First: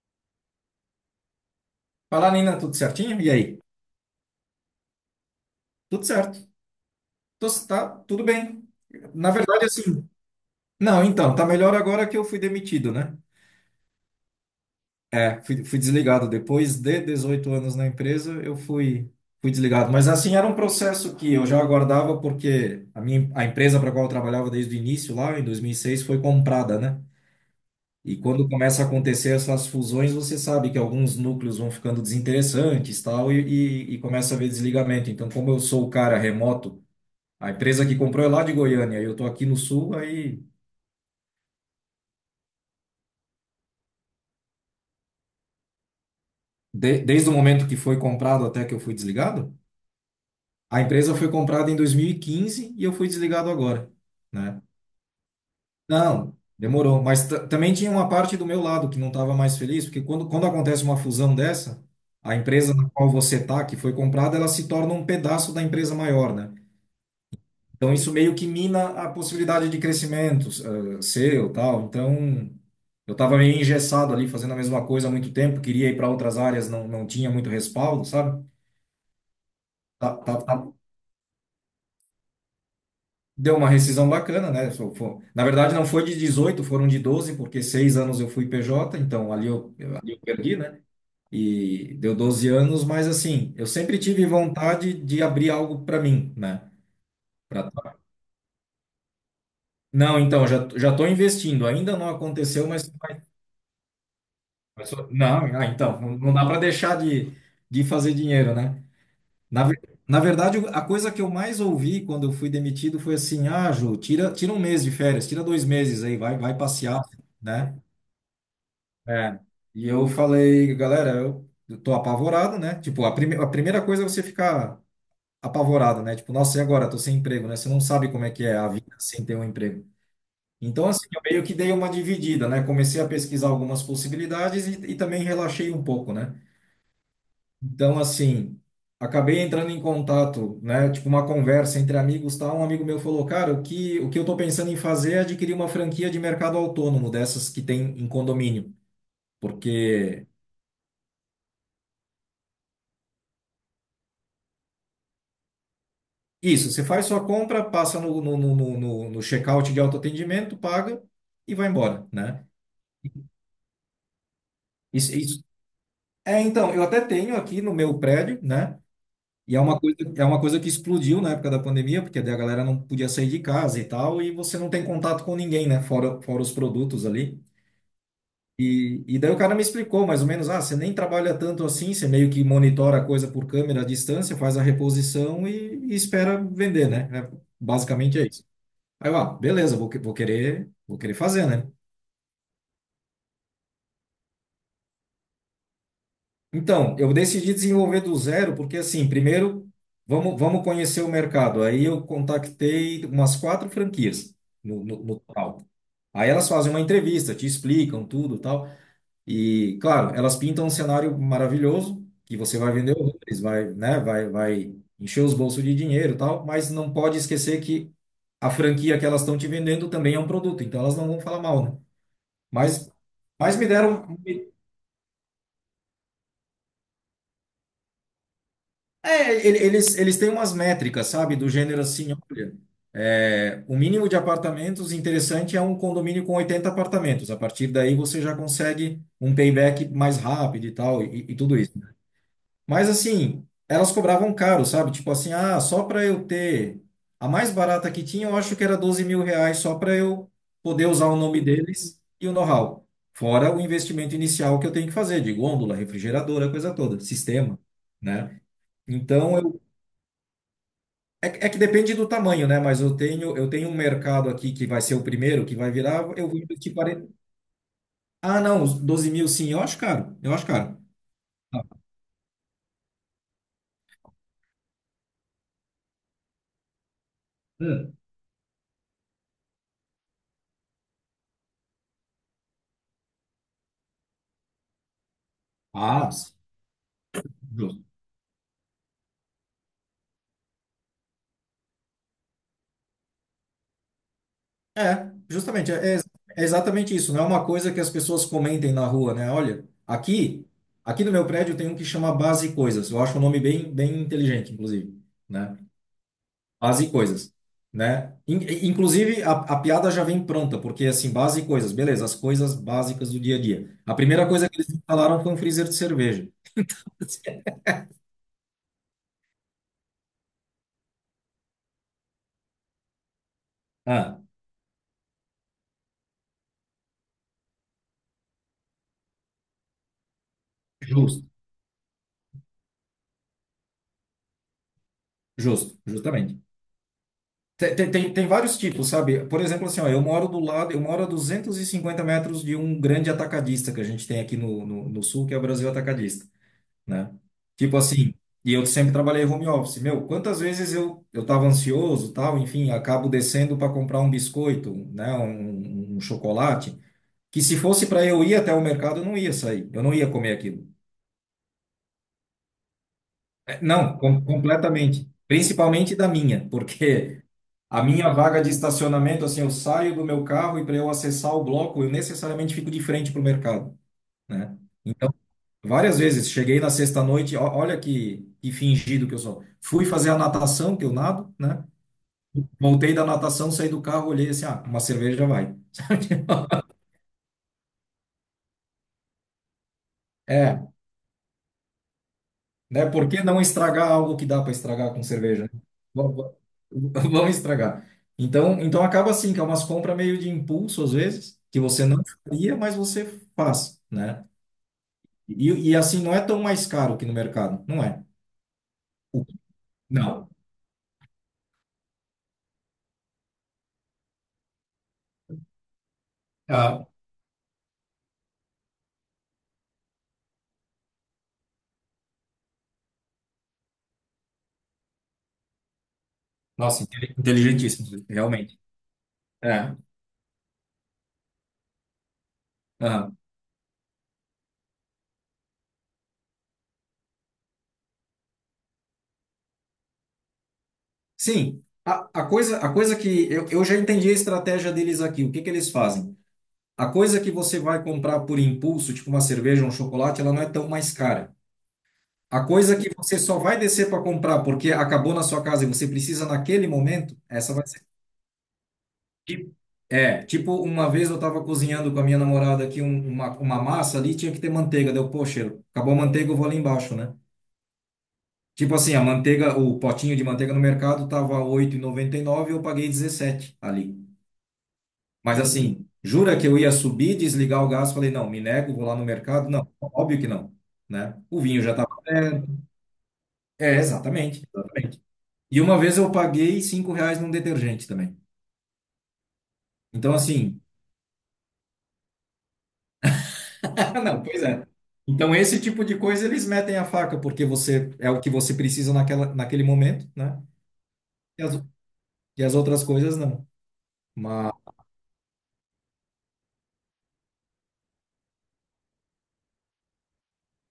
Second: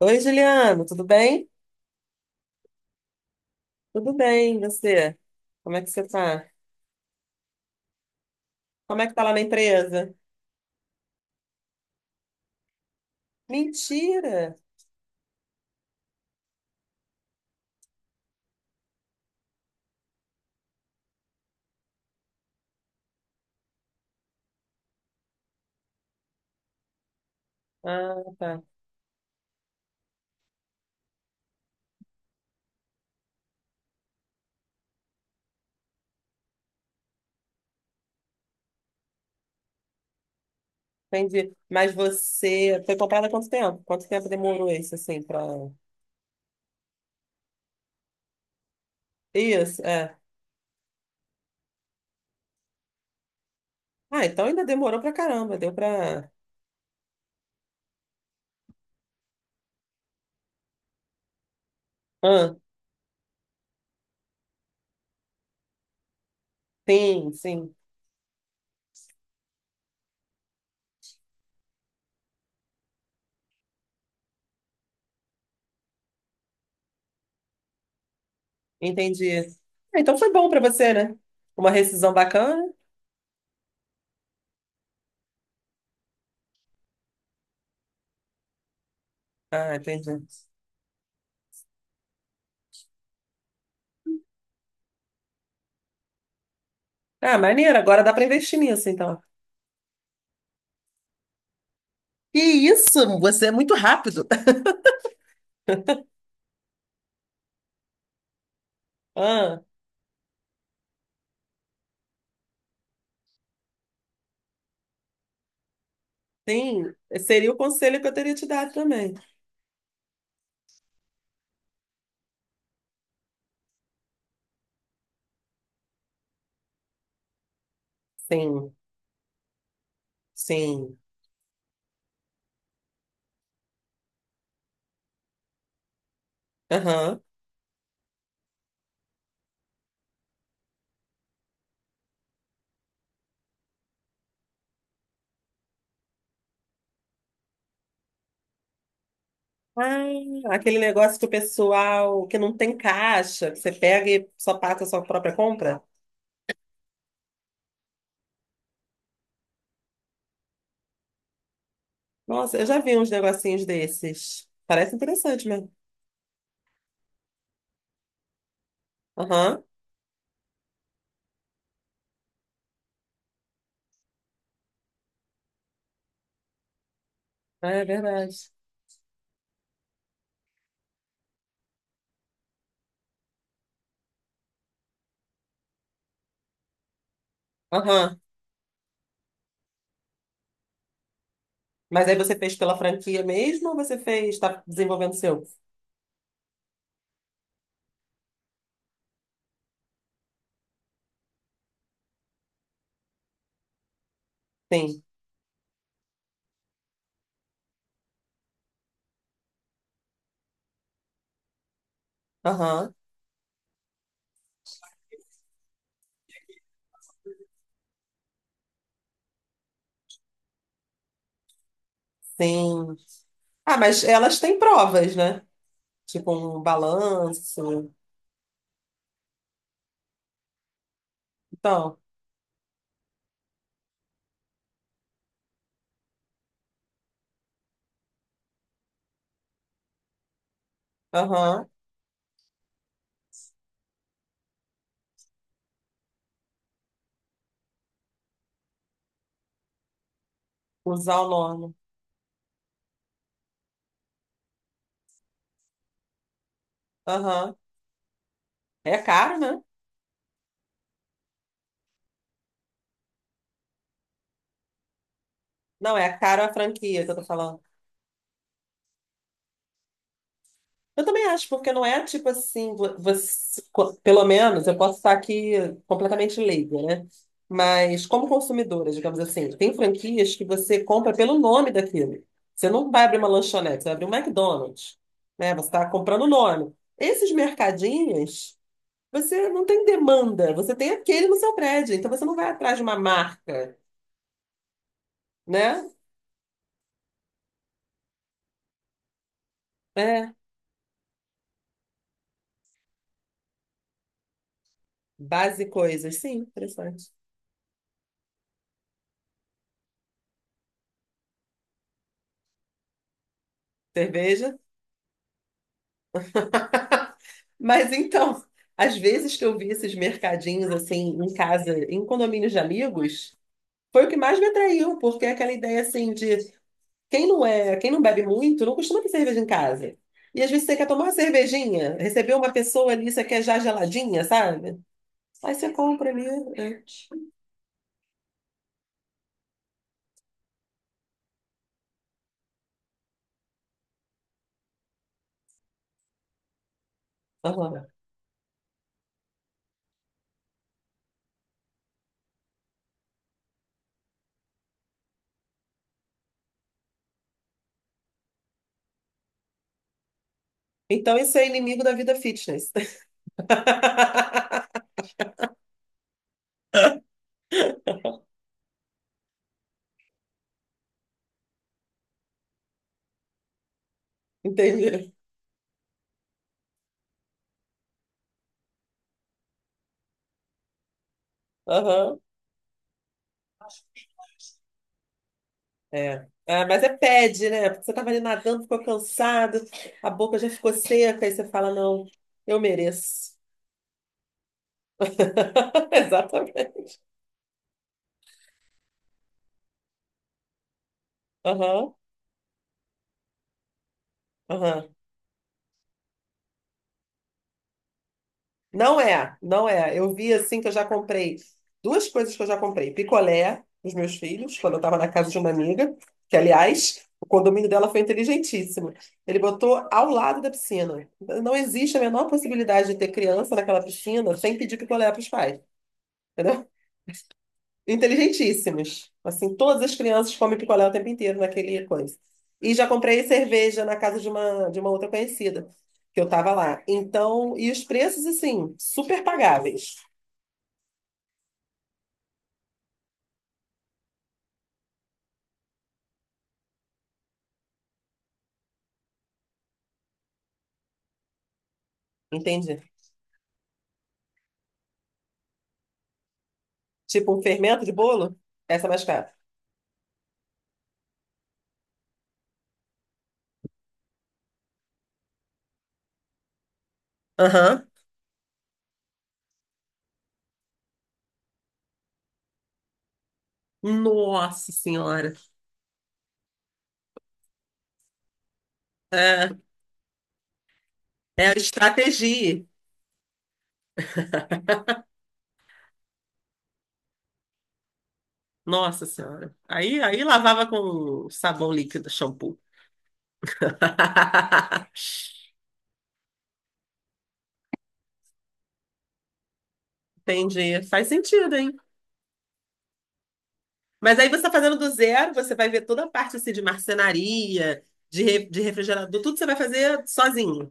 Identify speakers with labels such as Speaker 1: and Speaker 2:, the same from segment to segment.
Speaker 1: Oi, Juliano, tudo bem?
Speaker 2: Fala, Nina, tudo certinho? E aí?
Speaker 1: Tudo bem, e você? Como é que
Speaker 2: Tudo
Speaker 1: você tá?
Speaker 2: certo. Tá tudo bem.
Speaker 1: Como é que tá
Speaker 2: Na
Speaker 1: lá na
Speaker 2: verdade, assim.
Speaker 1: empresa?
Speaker 2: Não, então, tá melhor agora que eu fui demitido, né?
Speaker 1: Mentira!
Speaker 2: É, fui desligado. Depois de 18 anos na empresa, eu fui desligado. Mas, assim, era um processo que eu já aguardava, porque a empresa para qual eu trabalhava desde o início, lá em 2006 foi comprada, né?
Speaker 1: Ah,
Speaker 2: E quando
Speaker 1: tá.
Speaker 2: começa a acontecer essas fusões, você sabe que alguns núcleos vão ficando desinteressantes, tal, e começa a haver desligamento. Então, como eu sou o cara remoto. A empresa que comprou é lá de Goiânia, eu estou aqui no sul, aí
Speaker 1: Entendi. Mas você foi comprada há quanto tempo? Quanto tempo demorou isso, assim, pra...
Speaker 2: desde o momento que foi comprado até que eu fui desligado,
Speaker 1: Isso, é.
Speaker 2: a empresa foi comprada em 2015 e quinze e eu fui desligado agora,
Speaker 1: Ah, então
Speaker 2: né?
Speaker 1: ainda demorou pra caramba, deu pra...
Speaker 2: Não, demorou, mas também tinha uma parte do meu lado que não estava mais feliz, porque quando acontece uma fusão dessa, a
Speaker 1: Ah,
Speaker 2: empresa na qual você está, que foi comprada, ela se torna um pedaço da empresa maior, né?
Speaker 1: sim, sim,
Speaker 2: Então, isso meio que mina a possibilidade de crescimento, seu, tal. Então, eu estava meio engessado ali, fazendo a mesma coisa há muito tempo, queria ir para outras áreas, não tinha muito respaldo, sabe?
Speaker 1: entendi. Ah,
Speaker 2: Tá-
Speaker 1: então foi
Speaker 2: tá-
Speaker 1: bom pra
Speaker 2: tá-
Speaker 1: você, né? Uma rescisão bacana?
Speaker 2: Deu uma rescisão bacana, né? Na verdade, não foi de 18, foram de 12, porque seis anos eu fui PJ, então ali
Speaker 1: Ah,
Speaker 2: ali eu
Speaker 1: entendi.
Speaker 2: perdi, né? E deu 12 anos, mas assim, eu sempre tive vontade de abrir algo para mim, né?
Speaker 1: Ah,
Speaker 2: Pra-
Speaker 1: maneiro, agora dá pra investir nisso, então.
Speaker 2: Não, então, já estou investindo, ainda não
Speaker 1: Que
Speaker 2: aconteceu, mas
Speaker 1: isso? Você é muito rápido.
Speaker 2: Não, então, não dá para deixar de fazer dinheiro, né? Na,
Speaker 1: Ah.
Speaker 2: ver- na verdade, a coisa que eu mais ouvi quando eu fui demitido foi assim: ah, Ju, tira um mês de férias, tira dois meses aí, vai
Speaker 1: Sim,
Speaker 2: passear,
Speaker 1: seria o
Speaker 2: né?
Speaker 1: conselho que eu teria te dado também.
Speaker 2: É. E eu falei, galera, eu tô apavorado, né? Tipo, a primeira coisa é você ficar apavorado, né? Tipo, nossa, e agora? Tô sem emprego, né? Você não sabe como é que é a
Speaker 1: Sim,
Speaker 2: vida sem ter um emprego. Então,
Speaker 1: sim.
Speaker 2: assim, eu meio que dei uma dividida, né? Comecei a pesquisar algumas possibilidades e também relaxei um pouco, né?
Speaker 1: Aham.
Speaker 2: Então, assim, acabei entrando em contato, né? Tipo, uma conversa entre amigos, tal. Um amigo meu falou, cara, o que eu tô pensando em fazer é adquirir uma franquia de mercado autônomo, dessas que tem em condomínio.
Speaker 1: Ah,
Speaker 2: Porque
Speaker 1: aquele negócio que o pessoal que não tem caixa, que você pega e só paga a sua própria compra.
Speaker 2: isso, você faz sua compra, passa no check-out de autoatendimento, paga e vai embora, né?
Speaker 1: Nossa, eu já vi uns negocinhos desses. Parece
Speaker 2: Isso, isso.
Speaker 1: interessante mesmo.
Speaker 2: É, então, eu até tenho aqui no meu prédio, né? E é
Speaker 1: Aham.
Speaker 2: uma coisa, é uma coisa que explodiu na época da pandemia, porque daí a galera não podia sair de casa e tal, e você não tem contato com ninguém, né? Fora os produtos ali.
Speaker 1: Ah, é verdade.
Speaker 2: E daí o cara me explicou mais ou menos, ah, você nem trabalha tanto assim, você meio que monitora a coisa por câmera à distância, faz a reposição e espera vender, né? É, basicamente
Speaker 1: Aham.
Speaker 2: é isso. Aí eu, beleza, vou querer fazer, né?
Speaker 1: Mas aí você fez pela franquia mesmo ou você fez, está desenvolvendo o seu?
Speaker 2: Então, eu decidi desenvolver do zero, porque assim, primeiro, vamos conhecer o mercado. Aí eu contatei umas quatro franquias no,
Speaker 1: Sim.
Speaker 2: no, no total. Aí elas fazem uma entrevista, te explicam tudo, e tal. E, claro, elas pintam um cenário maravilhoso, que você vai
Speaker 1: Aham.
Speaker 2: vender horrores, vai, né, vai encher os bolsos de dinheiro, e tal, mas não pode esquecer que a franquia que elas estão te vendendo também é um produto, então elas não vão falar mal, né? Mas,
Speaker 1: Sim.
Speaker 2: mas me
Speaker 1: Ah, mas
Speaker 2: deram um.
Speaker 1: elas têm provas, né? Tipo um balanço.
Speaker 2: É, eles têm umas métricas, sabe? Do gênero
Speaker 1: Então.
Speaker 2: assim, olha, o mínimo de apartamentos interessante é um condomínio com 80 apartamentos. A partir daí você já consegue um payback mais rápido e tal, e tudo
Speaker 1: Aham.
Speaker 2: isso. Mas assim, elas cobravam caro, sabe? Tipo assim, só para eu ter a mais barata que tinha, eu acho que era R$ 12.000 só para eu poder usar o
Speaker 1: Usar o
Speaker 2: nome
Speaker 1: nome.
Speaker 2: deles e o know-how. Fora o investimento inicial que eu tenho que fazer, de gôndola, refrigeradora, coisa toda,
Speaker 1: Aham.
Speaker 2: sistema, né?
Speaker 1: É caro,
Speaker 2: Então,
Speaker 1: né?
Speaker 2: que é que depende do tamanho, né? Mas eu tenho um mercado aqui que vai ser o primeiro, que vai
Speaker 1: Não,
Speaker 2: virar,
Speaker 1: é
Speaker 2: eu vou
Speaker 1: caro a
Speaker 2: investir
Speaker 1: franquia
Speaker 2: 40.
Speaker 1: que eu tô falando.
Speaker 2: Ah, não, os 12 mil sim, eu acho caro. Eu acho caro.
Speaker 1: Eu também acho,
Speaker 2: Ah,
Speaker 1: porque não é tipo assim, você, pelo menos eu posso estar aqui completamente leiga, né?
Speaker 2: hum.
Speaker 1: Mas como consumidora, digamos assim, tem franquias que você compra pelo nome daquilo. Você não vai abrir uma lanchonete, você vai abrir um McDonald's, né? Você está
Speaker 2: Ah,
Speaker 1: comprando o
Speaker 2: sim,
Speaker 1: nome. Esses
Speaker 2: justo.
Speaker 1: mercadinhos, você não tem demanda, você tem aquele no seu prédio, então você não vai atrás de uma marca,
Speaker 2: É, justamente,
Speaker 1: né?
Speaker 2: é exatamente isso. Não é uma coisa que as pessoas comentem na rua, né? Olha,
Speaker 1: É.
Speaker 2: aqui no meu prédio tem um que chama Base Coisas. Eu acho um nome bem, bem inteligente, inclusive, né?
Speaker 1: Base e coisas, sim,
Speaker 2: Base e
Speaker 1: interessante.
Speaker 2: coisas, né? Inclusive, a piada já vem pronta, porque assim, base e coisas, beleza, as coisas básicas do dia a dia. A primeira coisa
Speaker 1: Cerveja.
Speaker 2: que eles instalaram foi um freezer de cerveja.
Speaker 1: Mas então, às vezes que eu vi esses mercadinhos assim em casa, em condomínios de amigos, foi o que
Speaker 2: Ah,
Speaker 1: mais me atraiu, porque é aquela ideia assim de quem não bebe muito, não costuma ter cerveja em casa. E às vezes você quer tomar uma
Speaker 2: justo,
Speaker 1: cervejinha, receber uma pessoa ali, você quer já geladinha, sabe? Aí você
Speaker 2: justo,
Speaker 1: compra ali.
Speaker 2: justamente.
Speaker 1: É.
Speaker 2: Tem, vários tipos, sabe? Por exemplo, assim, ó, eu moro do lado, eu moro a 250 metros de um grande atacadista que a gente tem aqui no sul, que é o Brasil Atacadista. Né? Tipo
Speaker 1: Aham.
Speaker 2: assim, e eu sempre trabalhei home office. Meu, quantas vezes eu tava ansioso, tal, enfim, acabo descendo para comprar um biscoito, né, um chocolate, que se fosse para eu ir até o mercado, eu não ia sair, eu não ia comer aquilo.
Speaker 1: Então isso é inimigo da vida fitness.
Speaker 2: É, não, completamente. Principalmente da minha, porque a minha vaga de estacionamento, assim, eu saio do meu carro e para eu acessar o bloco, eu necessariamente fico de frente para o mercado, né?
Speaker 1: Entendeu?
Speaker 2: Então, várias vezes. Cheguei na sexta-noite, olha que fingido que eu sou. Fui fazer a natação, que eu nado, né?
Speaker 1: Aham.
Speaker 2: Voltei da natação, saí do carro, olhei assim, ah, uma cerveja já vai.
Speaker 1: É. Ah, mas é pede, né? Porque você estava ali nadando, ficou cansado, a boca já
Speaker 2: É,
Speaker 1: ficou seca, aí você fala, não, eu
Speaker 2: né? Por que
Speaker 1: mereço.
Speaker 2: não estragar algo que dá para estragar com cerveja? Né? Va- va-
Speaker 1: Exatamente.
Speaker 2: Vamos estragar. Então acaba assim, que é umas compras meio de impulso, às vezes, que você
Speaker 1: Aham,
Speaker 2: não faria, mas você faz, né?
Speaker 1: aham.
Speaker 2: E assim, não é tão mais caro que no mercado, não é?
Speaker 1: Não é, não é. Eu
Speaker 2: Não.
Speaker 1: vi assim que eu já comprei duas coisas que eu já comprei. Picolé dos meus filhos, quando eu estava na casa de uma amiga, que,
Speaker 2: Ah,
Speaker 1: aliás, o condomínio dela foi inteligentíssimo. Ele botou ao lado da piscina. Não existe a menor possibilidade de ter criança naquela piscina sem pedir picolé para os pais.
Speaker 2: nossa, inteligentíssimo, realmente.
Speaker 1: Inteligentíssimos. Assim,
Speaker 2: É.
Speaker 1: todas as crianças comem picolé o tempo inteiro naquele coisa. E já
Speaker 2: Aham.
Speaker 1: comprei cerveja na casa de uma outra conhecida, que eu tava lá. Então, e os preços, assim, super pagáveis.
Speaker 2: Sim, a coisa que eu já entendi a estratégia deles aqui. O que que eles fazem? A coisa que você vai comprar por impulso, tipo uma cerveja, um chocolate, ela não é tão mais cara. A coisa
Speaker 1: Entende?
Speaker 2: que você só vai descer para comprar porque acabou na sua casa e você precisa naquele momento,
Speaker 1: Tipo um
Speaker 2: essa vai
Speaker 1: fermento
Speaker 2: ser.
Speaker 1: de bolo, essa é mais cara.
Speaker 2: Tipo- É, tipo, uma vez eu estava cozinhando com a minha namorada aqui uma massa ali, tinha que ter manteiga. Deu, poxa, acabou a manteiga, eu vou ali embaixo, né?
Speaker 1: Aham.
Speaker 2: Tipo assim, a manteiga, o potinho de manteiga no mercado tava 8,99 eu paguei 17 ali.
Speaker 1: Nossa Senhora.
Speaker 2: Mas assim, jura que eu ia subir, desligar o gás? Falei, não, me nego, vou lá no mercado?
Speaker 1: É,
Speaker 2: Não, óbvio que não, né? O
Speaker 1: é a
Speaker 2: vinho já estava
Speaker 1: estratégia.
Speaker 2: velho. É, exatamente. E uma vez eu paguei R$ 5 num detergente também.
Speaker 1: Nossa Senhora. Aí,
Speaker 2: Então,
Speaker 1: aí
Speaker 2: assim,
Speaker 1: lavava com sabão líquido, shampoo.
Speaker 2: não, pois é. Então, esse tipo de coisa eles metem a faca, porque você é o que você precisa naquele momento, né?
Speaker 1: Entendi. Faz
Speaker 2: E
Speaker 1: sentido,
Speaker 2: as,
Speaker 1: hein?
Speaker 2: e as outras coisas não.
Speaker 1: Mas aí você está
Speaker 2: Mas
Speaker 1: fazendo do zero, você vai ver toda a parte assim, de marcenaria, de, de refrigerador, tudo você vai fazer sozinho.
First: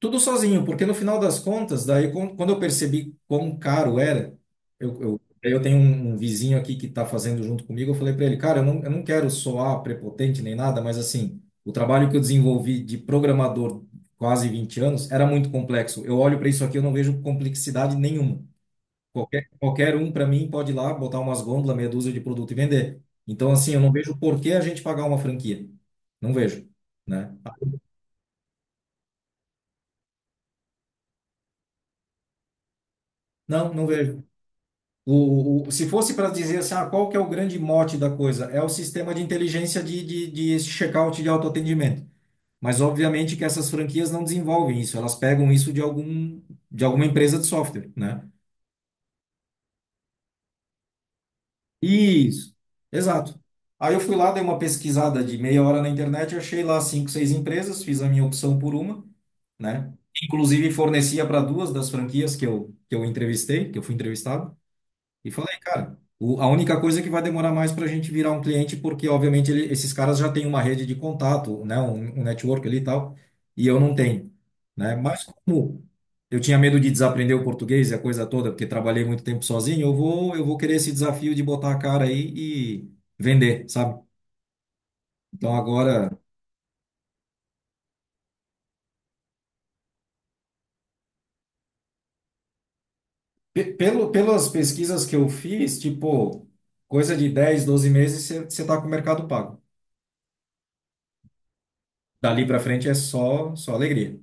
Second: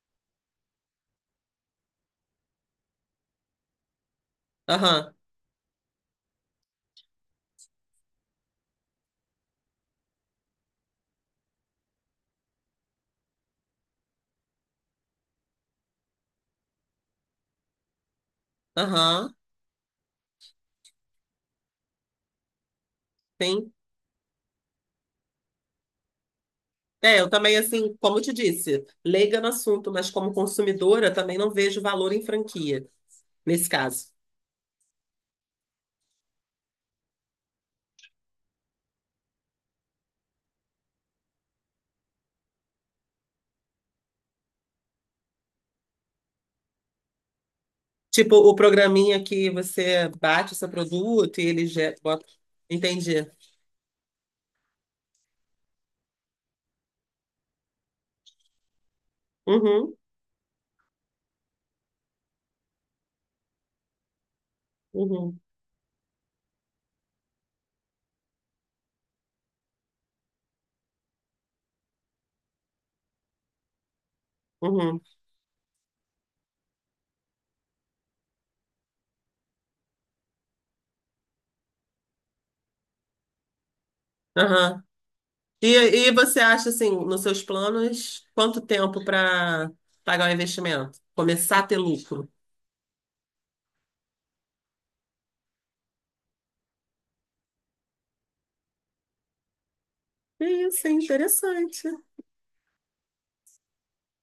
Speaker 2: tudo sozinho, porque no final das contas, daí quando eu percebi quão caro era,
Speaker 1: Aham,
Speaker 2: daí eu tenho um vizinho aqui que está fazendo junto comigo, eu falei para ele, cara, eu não quero soar prepotente nem nada, mas assim, o trabalho que eu desenvolvi de programador quase 20 anos era muito complexo. Eu olho para isso aqui, eu não vejo complexidade nenhuma.
Speaker 1: aham,
Speaker 2: Qualquer um, para mim, pode ir lá, botar umas gôndolas, meia dúzia de produto e vender. Então,
Speaker 1: sim.
Speaker 2: assim, eu não vejo por que a gente pagar uma franquia. Não vejo,
Speaker 1: É, eu
Speaker 2: né? Ah,
Speaker 1: também, assim, como eu te disse, leiga no assunto, mas como consumidora também não vejo valor em franquia, nesse
Speaker 2: não, não
Speaker 1: caso.
Speaker 2: vejo. Se fosse para dizer assim, ah, qual que é o grande mote da coisa? É o sistema de inteligência de checkout de autoatendimento. Mas obviamente que essas franquias não desenvolvem isso, elas pegam isso de alguma empresa de software, né?
Speaker 1: Tipo, o programinha que você bate o seu produto e ele já bota.
Speaker 2: Isso,
Speaker 1: Entendi.
Speaker 2: exato. Aí eu fui lá, dei uma pesquisada de meia hora na internet, achei lá cinco, seis empresas, fiz a minha opção por uma, né?
Speaker 1: Uhum,
Speaker 2: Inclusive fornecia para duas das franquias que eu entrevistei, que eu fui entrevistado. E
Speaker 1: uhum,
Speaker 2: falei, cara, a única coisa que vai demorar mais para a gente virar um cliente, porque obviamente esses caras já têm uma rede de contato, né, um network ali e tal, e eu não tenho, né?
Speaker 1: uhum,
Speaker 2: Mas como eu tinha medo de desaprender o português e a coisa toda, porque trabalhei muito tempo sozinho, eu vou querer esse desafio de botar a cara aí e vender, sabe?
Speaker 1: aham.
Speaker 2: Então
Speaker 1: E,
Speaker 2: agora,
Speaker 1: e você acha, assim, nos seus planos, quanto tempo para pagar o investimento? Começar a ter lucro?
Speaker 2: pelas pesquisas que eu fiz, tipo, coisa de 10, 12 meses, você tá com o mercado pago.
Speaker 1: Isso é interessante.
Speaker 2: Dali para frente é só, só alegria.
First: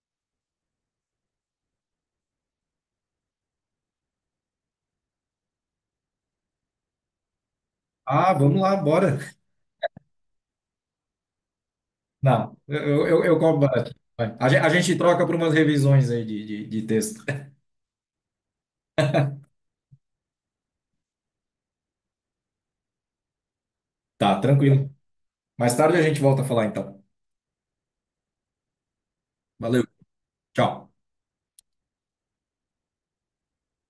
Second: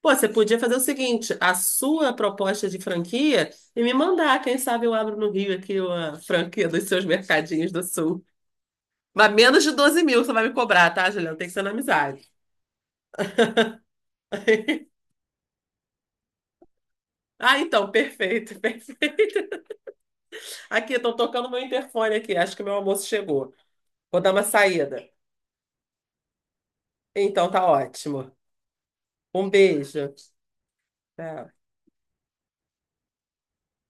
Speaker 1: Pô, você podia fazer o seguinte, a sua proposta de franquia e me mandar. Quem sabe eu abro no Rio aqui a franquia dos seus mercadinhos do Sul.
Speaker 2: Ah, vamos lá, bora.
Speaker 1: Mas menos de 12 mil você vai me cobrar, tá, Juliana? Tem que ser na amizade.
Speaker 2: Não, eu combato. Vai. A gente troca por umas revisões aí de texto.
Speaker 1: Ah, então, perfeito, perfeito. Aqui, estão tocando meu interfone aqui. Acho que meu almoço chegou. Vou dar
Speaker 2: Tá,
Speaker 1: uma
Speaker 2: tranquilo.
Speaker 1: saída.
Speaker 2: Mais tarde a gente volta a falar então.
Speaker 1: Então, tá ótimo. Um
Speaker 2: Valeu,
Speaker 1: beijo.
Speaker 2: tchau.
Speaker 1: Tchau.